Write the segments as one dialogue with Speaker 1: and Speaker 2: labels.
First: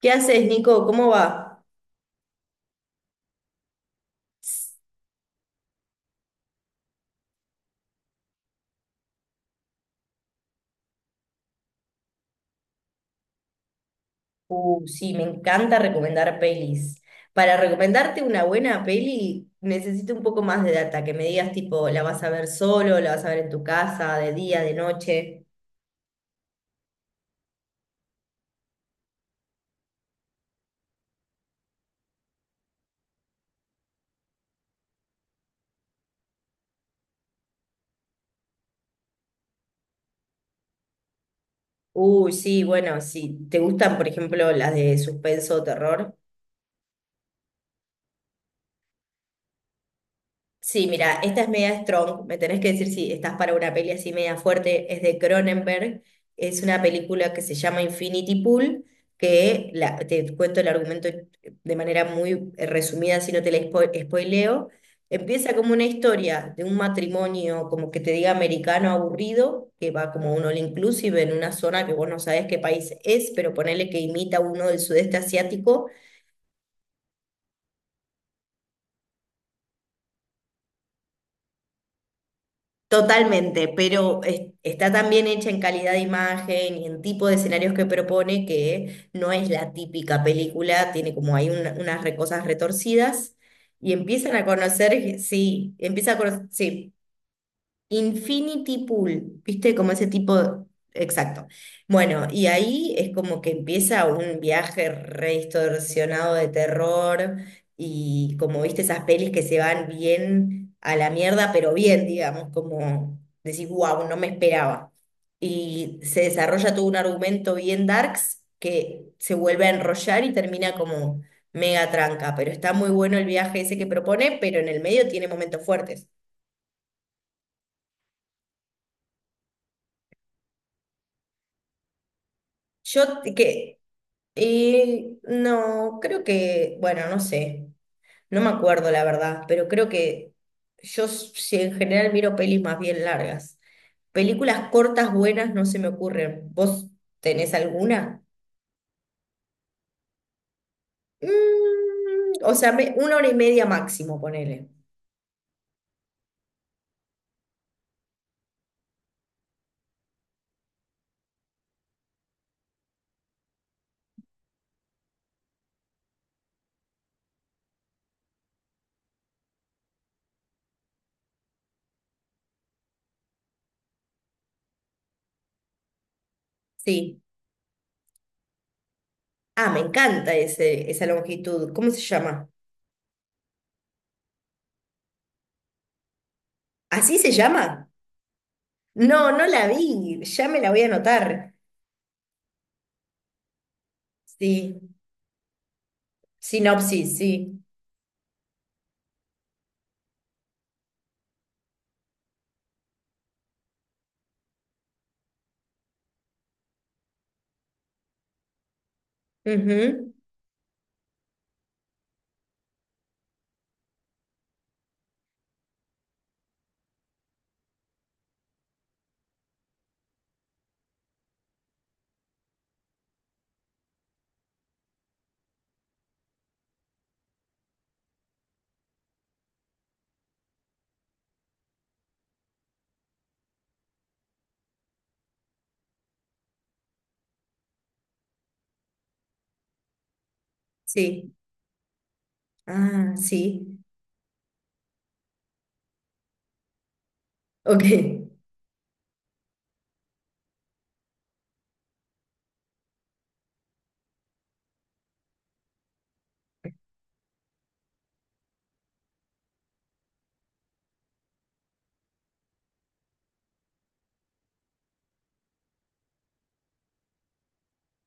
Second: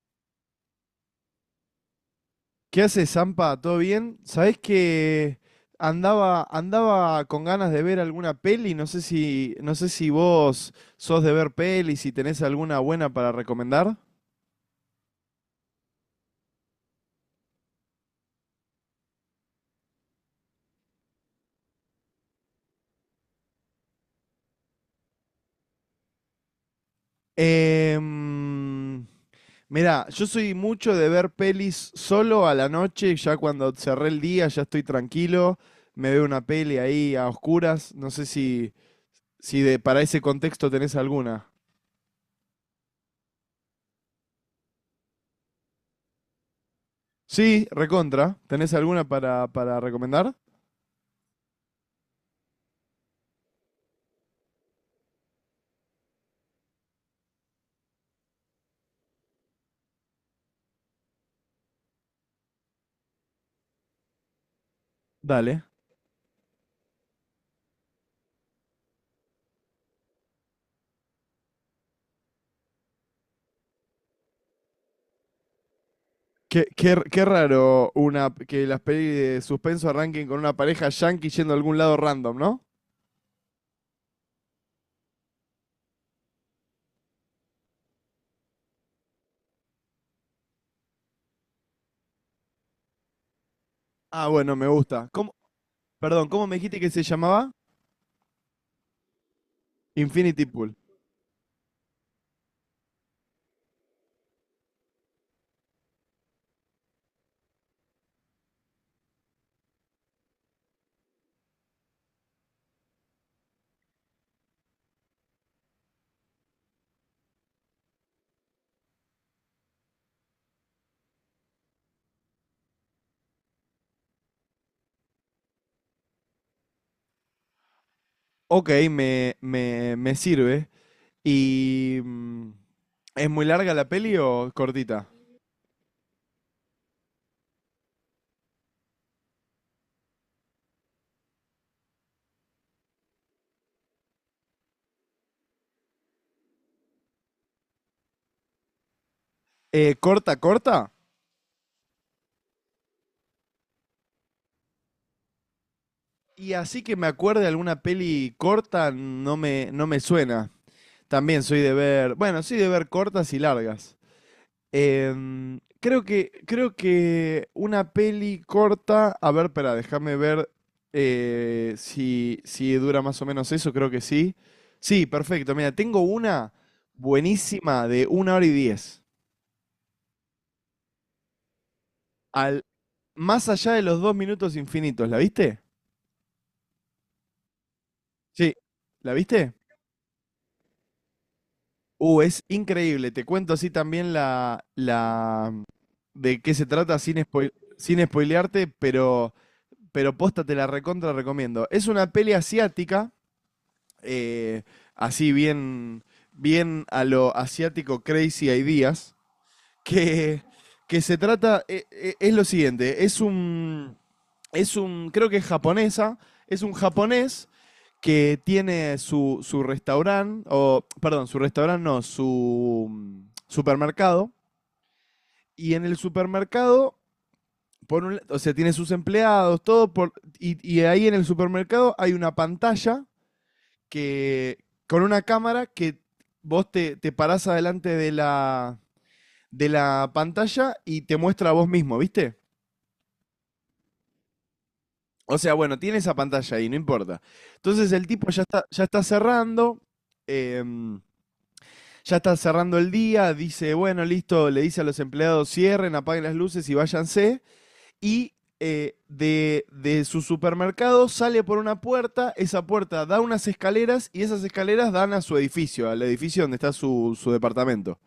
Speaker 1: ¿Qué haces, Nico? ¿Cómo va?
Speaker 2: ¿Qué haces, Zampa? ¿Todo bien? ¿Sabés que andaba con ganas de ver alguna peli? No sé si vos sos de ver pelis, si tenés alguna buena para recomendar.
Speaker 1: Sí, me encanta recomendar pelis. Para recomendarte una buena peli, necesito un poco más de data, que me digas tipo, ¿la vas a ver solo? ¿La vas a ver en tu casa? ¿De día? ¿De noche?
Speaker 2: Em, Mirá, yo soy mucho de ver pelis solo a la noche, ya cuando cerré el día, ya estoy tranquilo, me veo una peli ahí a oscuras. No sé si para ese contexto tenés alguna.
Speaker 1: Uy, sí, bueno, si te gustan, por ejemplo, las de suspenso o terror.
Speaker 2: Sí, recontra. ¿Tenés alguna para recomendar?
Speaker 1: Sí, mira, esta es media strong. Me tenés que decir si estás para una peli así media fuerte. Es de Cronenberg. Es una película que se llama Infinity Pool, te cuento el argumento de manera muy resumida, si no te la spoileo. Empieza
Speaker 2: Dale.
Speaker 1: como una historia de un matrimonio, como que te diga americano aburrido, que va como un all inclusive en una zona que vos no sabés qué país es, pero ponele que imita uno del sudeste asiático.
Speaker 2: Qué raro una, que las pelis de suspenso arranquen con una pareja yankee yendo a algún lado random, ¿no?
Speaker 1: Totalmente, pero está tan bien hecha en calidad de imagen y en tipo de escenarios que propone que no es la típica película, tiene como hay unas cosas retorcidas y
Speaker 2: Ah,
Speaker 1: empiezan a
Speaker 2: bueno, me gusta.
Speaker 1: conocer, sí, empieza a
Speaker 2: Perdón, ¿cómo me dijiste
Speaker 1: conocer.
Speaker 2: que se llamaba?
Speaker 1: Infinity Pool, ¿viste? Como ese
Speaker 2: Infinity
Speaker 1: tipo,
Speaker 2: Pool.
Speaker 1: exacto. Bueno, y ahí es como que empieza un viaje re distorsionado de terror y como viste esas pelis que se van bien a la mierda, pero bien, digamos, como decís, wow, no me esperaba. Y se desarrolla todo un argumento bien darks que se vuelve a enrollar y termina como mega tranca, pero está muy bueno el viaje ese que propone, pero en el medio tiene momentos fuertes.
Speaker 2: Ok, me sirve. ¿Y
Speaker 1: Yo,
Speaker 2: es muy larga
Speaker 1: que
Speaker 2: la peli o cortita?
Speaker 1: Y no, creo que, bueno, no sé, no me acuerdo la verdad, pero creo que si en general miro pelis más bien largas. Películas cortas buenas no se me ocurren. ¿Vos tenés alguna?
Speaker 2: ¿Corta, corta?
Speaker 1: Mm, o sea, una hora y media máximo, ponele.
Speaker 2: Y así que me acuerde alguna peli corta, no me suena. También soy de ver, bueno, soy de ver cortas y largas. Creo que una peli corta. A ver, espera, déjame ver si dura más o menos eso. Creo que sí. Sí, perfecto. Mira, tengo una
Speaker 1: Sí.
Speaker 2: buenísima de 1 hora y 10.
Speaker 1: Ah, me encanta ese, esa longitud. ¿Cómo se llama?
Speaker 2: Al, Más allá de los dos minutos infinitos. ¿La viste?
Speaker 1: ¿Así se llama?
Speaker 2: Sí. ¿la
Speaker 1: No, no
Speaker 2: viste?
Speaker 1: la vi. Ya me la voy a anotar.
Speaker 2: Es increíble. Te cuento así también la,
Speaker 1: Sí.
Speaker 2: la de qué se trata
Speaker 1: Sinopsis,
Speaker 2: sin spoil-
Speaker 1: sí.
Speaker 2: sin spoilearte, pero posta te la recontra recomiendo. Es una peli asiática, eh, así bien, bien a lo asiático crazy ideas,
Speaker 1: Ujú.
Speaker 2: que, que se trata, es lo siguiente, es un, creo que es japonesa, es un japonés que tiene su, su restaurante, o perdón, su restaurante no, su supermercado, y en el supermercado por un o sea, tiene sus empleados, todo, y ahí en el supermercado hay una pantalla que, con una cámara que vos te parás adelante de de la pantalla y te
Speaker 1: Sí.
Speaker 2: muestra a vos mismo, ¿viste?
Speaker 1: Ah, sí.
Speaker 2: O sea, bueno, tiene esa pantalla ahí, no importa.
Speaker 1: Ok.
Speaker 2: Entonces el tipo em, ya está cerrando el día, dice, bueno, listo, le dice a los empleados, cierren, apaguen las luces y váyanse. Y de su supermercado sale por una puerta, esa puerta da unas escaleras y esas escaleras dan a su edificio, al edificio donde está su, su departamento.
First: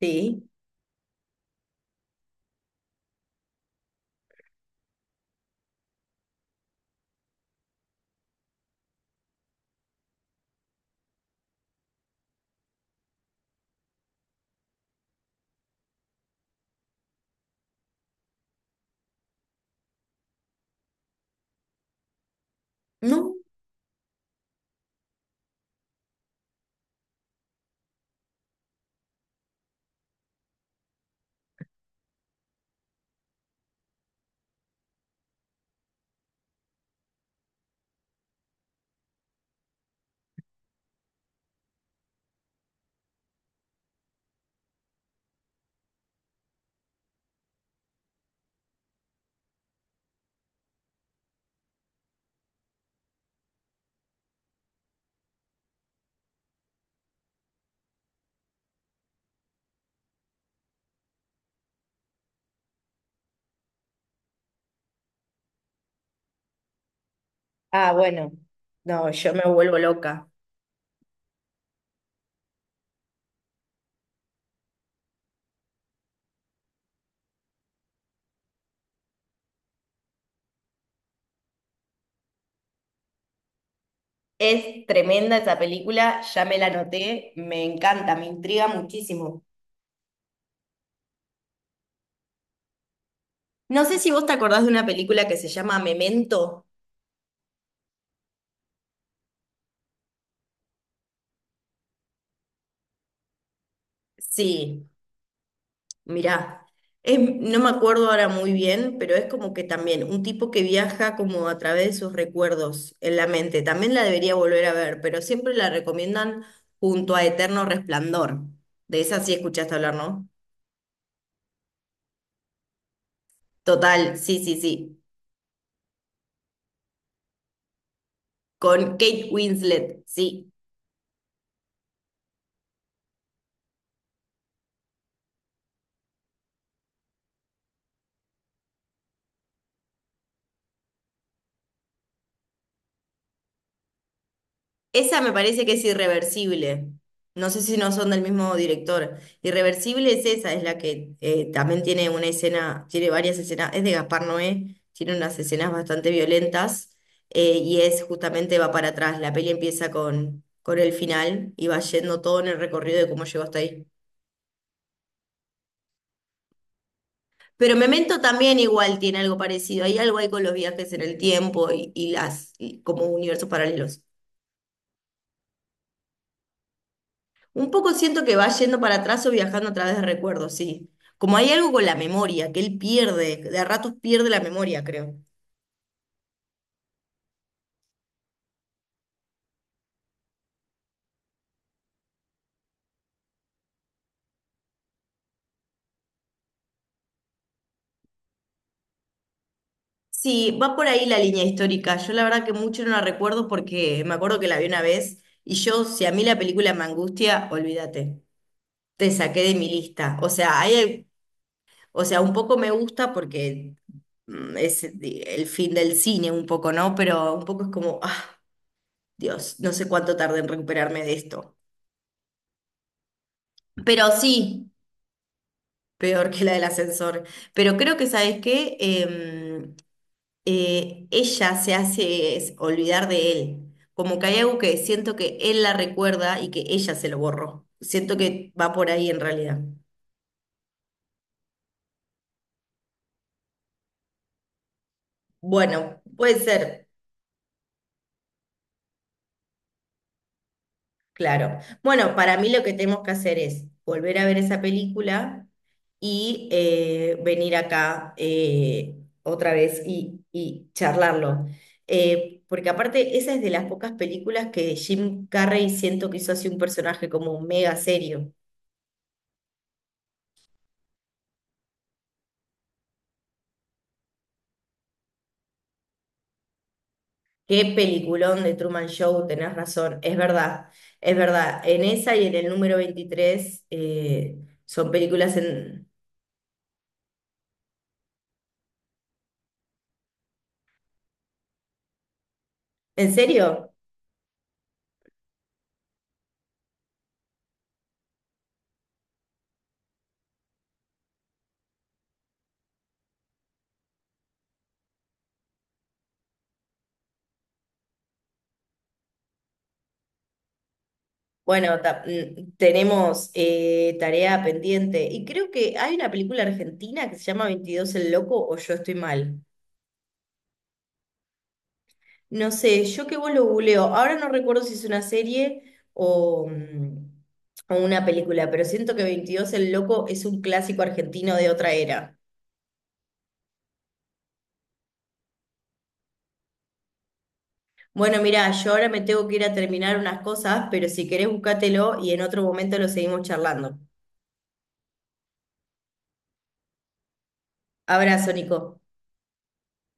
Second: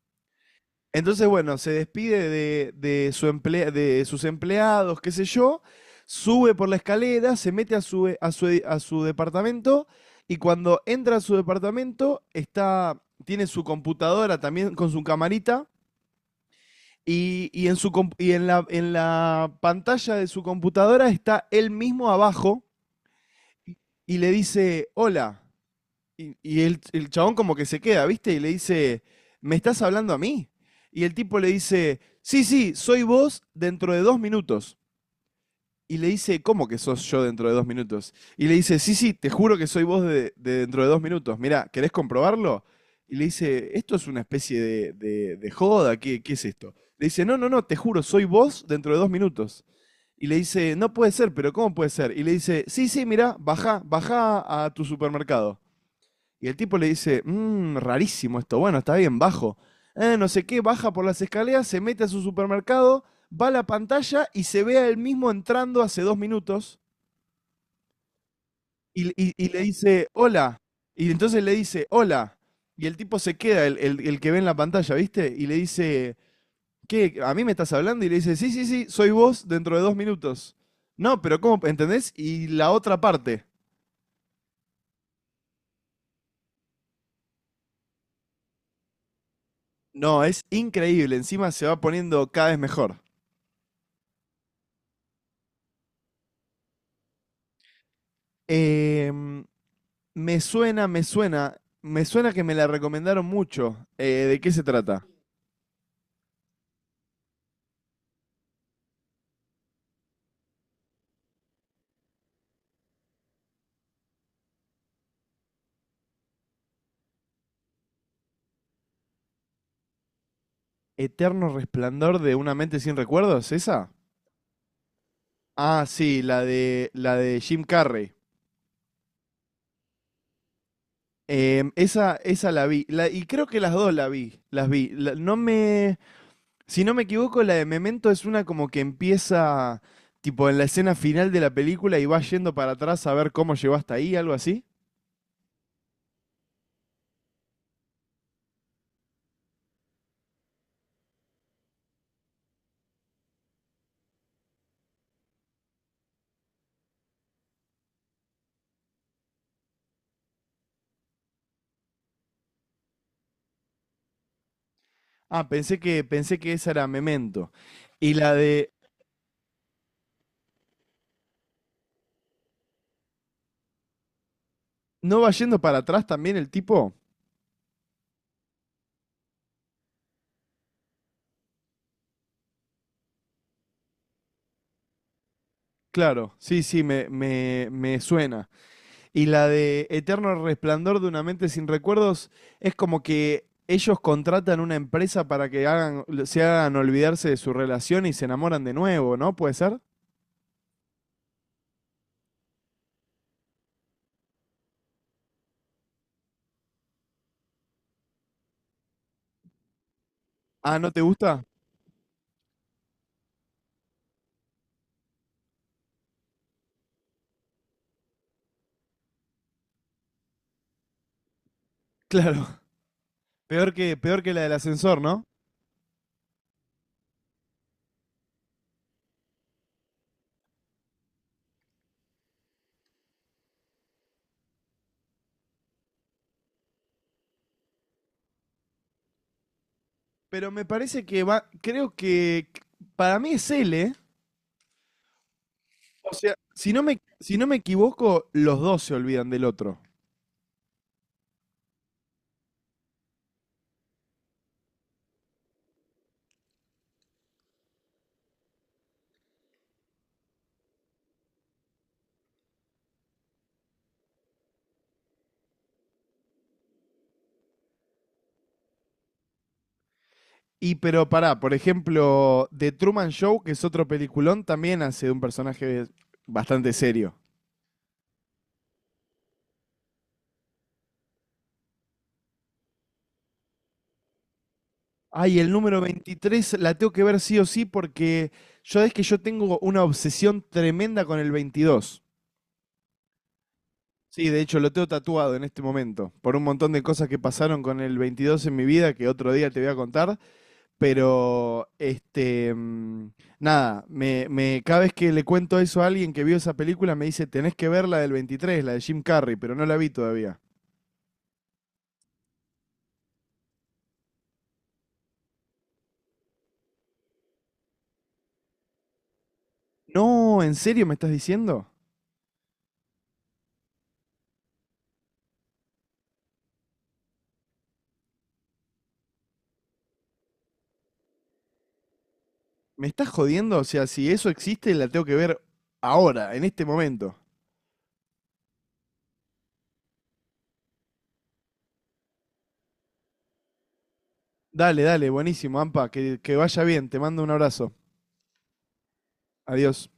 Speaker 1: Sí.
Speaker 2: Entonces, bueno, se despide de su de sus empleados, qué sé yo, sube por la escalera, se mete a a su departamento y cuando entra a su departamento está, tiene su computadora también con su camarita. En la pantalla de su computadora está él mismo abajo
Speaker 1: No.
Speaker 2: y- y le dice, hola. Y el chabón como que se queda, ¿viste? Y le dice, ¿me estás hablando a mí? Y el tipo le dice, sí, sí, soy vos dentro de dos minutos. Y le dice, ¿cómo que sos yo dentro de dos minutos? Y le dice, sí, sí, te juro que soy vos de dentro de dos minutos. Mirá, ¿querés comprobarlo? Y le dice, ¿esto es una especie de joda? ¿Qué es esto? Le dice, no, no, no, te juro, soy vos dentro de dos minutos. Y le dice, no puede ser, pero ¿cómo puede ser? Y le dice, sí, sí, mirá, baja, baja a tu supermercado. Y el tipo le dice, rarísimo esto, bueno, está bien, bajo. No sé qué, baja por las escaleras, se mete a su supermercado, va a la pantalla y se ve a él mismo entrando hace dos minutos
Speaker 1: Ah, bueno, no, yo me
Speaker 2: y le
Speaker 1: vuelvo
Speaker 2: dice,
Speaker 1: loca.
Speaker 2: hola. Y entonces le dice, hola. Y el tipo se queda, el que ve en la pantalla, ¿viste? Y le dice, ¿qué? ¿A mí me estás hablando? Y le dice, sí, sí, sí, soy vos dentro de dos minutos. No, pero ¿cómo? ¿Entendés? Y la otra parte.
Speaker 1: Es tremenda esa película, ya me la anoté, me encanta, me intriga muchísimo.
Speaker 2: No, es increíble, encima se va poniendo cada vez mejor.
Speaker 1: No sé si vos te acordás de una película que se llama Memento.
Speaker 2: Em, Me suena que me la recomendaron mucho. ¿De qué se
Speaker 1: Sí.
Speaker 2: trata?
Speaker 1: Mirá, no me acuerdo ahora muy bien, pero es como que también un tipo que viaja como a través de sus recuerdos en la mente. También la debería volver a ver, pero siempre la recomiendan junto a Eterno Resplandor. De esa sí escuchaste hablar, ¿no?
Speaker 2: ¿Eterno resplandor de una mente sin recuerdos? ¿Esa?
Speaker 1: Total, sí, sí, sí.
Speaker 2: Ah, sí, la de Jim Carrey.
Speaker 1: Con Kate Winslet, sí.
Speaker 2: Esa la vi. Y creo que las dos la vi. Las vi. La- no me. Si no me equivoco, la de Memento es una como que empieza tipo en la escena final de la película y va yendo para atrás a ver cómo llegó hasta ahí, algo así.
Speaker 1: Esa me parece que es irreversible. No sé si no son del mismo director. Irreversible es esa, es la que también tiene una escena, tiene varias escenas, es de Gaspar Noé, tiene unas escenas bastante violentas y es justamente va para atrás. La peli empieza con el final y va yendo todo en el recorrido de cómo llegó hasta ahí.
Speaker 2: Ah, pensé que esa era Memento.
Speaker 1: Pero
Speaker 2: Y
Speaker 1: Memento
Speaker 2: la
Speaker 1: también
Speaker 2: de.
Speaker 1: igual tiene algo parecido. Hay algo ahí con los viajes en el tiempo y las y como universos paralelos.
Speaker 2: ¿No va yendo para atrás también el tipo?
Speaker 1: Un poco siento que va yendo para atrás o viajando a través de recuerdos, sí. Como hay algo con la memoria, que él pierde, de a ratos pierde la memoria, creo.
Speaker 2: Claro, sí, sí, me suena. Y la de Eterno Resplandor de una mente sin recuerdos es como que ellos contratan una empresa para que hagan, se hagan olvidarse de su relación y se enamoran de nuevo, ¿no? ¿Puede ser?
Speaker 1: Sí, va por ahí la línea histórica. Yo la verdad que mucho no la recuerdo porque me acuerdo que la vi una vez y yo, si a mí la película me angustia, olvídate, te saqué de mi lista. O sea,
Speaker 2: Ah, ¿no te
Speaker 1: hay,
Speaker 2: gusta?
Speaker 1: o sea, un poco me gusta porque mm, es el fin del cine, un poco, ¿no? Pero un poco es como, ah, Dios, no sé cuánto tardé en recuperarme de esto.
Speaker 2: Claro, peor que,
Speaker 1: Pero
Speaker 2: peor que la del
Speaker 1: sí.
Speaker 2: ascensor, ¿no?
Speaker 1: Peor que la del ascensor. Pero creo que, ¿sabes qué? Ella olvidar de él. Como que hay algo que siento que él la recuerda y que ella se lo borró. Siento que va por ahí en realidad.
Speaker 2: Pero me parece que va, creo que para mí es él, ¿eh?
Speaker 1: Bueno,
Speaker 2: O sea,
Speaker 1: puede
Speaker 2: si no
Speaker 1: ser.
Speaker 2: me, si no me equivoco, los dos se olvidan del otro.
Speaker 1: Claro. Bueno, para mí lo que tenemos que hacer es volver a ver esa película y venir acá, otra vez y charlarlo. Porque aparte, esa es de las pocas películas que Jim Carrey siento que hizo así un personaje como mega serio.
Speaker 2: Y pero pará, por ejemplo, The Truman Show, que es otro peliculón, también hace de un personaje bastante serio.
Speaker 1: Qué peliculón de Truman Show, tenés razón, es verdad, es verdad. En esa y en el número 23, son películas
Speaker 2: Ay, el número
Speaker 1: en...
Speaker 2: 23 la tengo que ver sí o sí porque yo es que yo tengo una obsesión tremenda con el 22.
Speaker 1: ¿En serio?
Speaker 2: Sí, de hecho lo tengo tatuado en este momento, por un montón de cosas que pasaron con el 22 en mi vida que otro día te voy a contar. Pero, este, nada, cada vez que le cuento eso a alguien que vio esa película, me dice, tenés que ver la del 23, la de Jim Carrey, pero no la vi todavía.
Speaker 1: Bueno, tenemos tarea pendiente y creo que hay una película argentina que se llama 22 el Loco o Yo estoy mal.
Speaker 2: No, ¿en serio me estás diciendo?
Speaker 1: No sé, yo que vos lo googleo. Ahora no recuerdo si es una serie o, mm, o una película, pero siento que 22 el Loco es un clásico argentino de otra era.
Speaker 2: ¿Me estás jodiendo? O sea, si eso existe, la tengo que ver ahora, en este momento.
Speaker 1: Bueno, mirá, yo ahora me tengo que ir a terminar unas cosas, pero si querés búscatelo y en otro momento lo seguimos charlando.
Speaker 2: Dale, dale, buenísimo, Ampa, que vaya bien, te mando un abrazo.
Speaker 1: Abrazo, Nico.
Speaker 2: Adiós.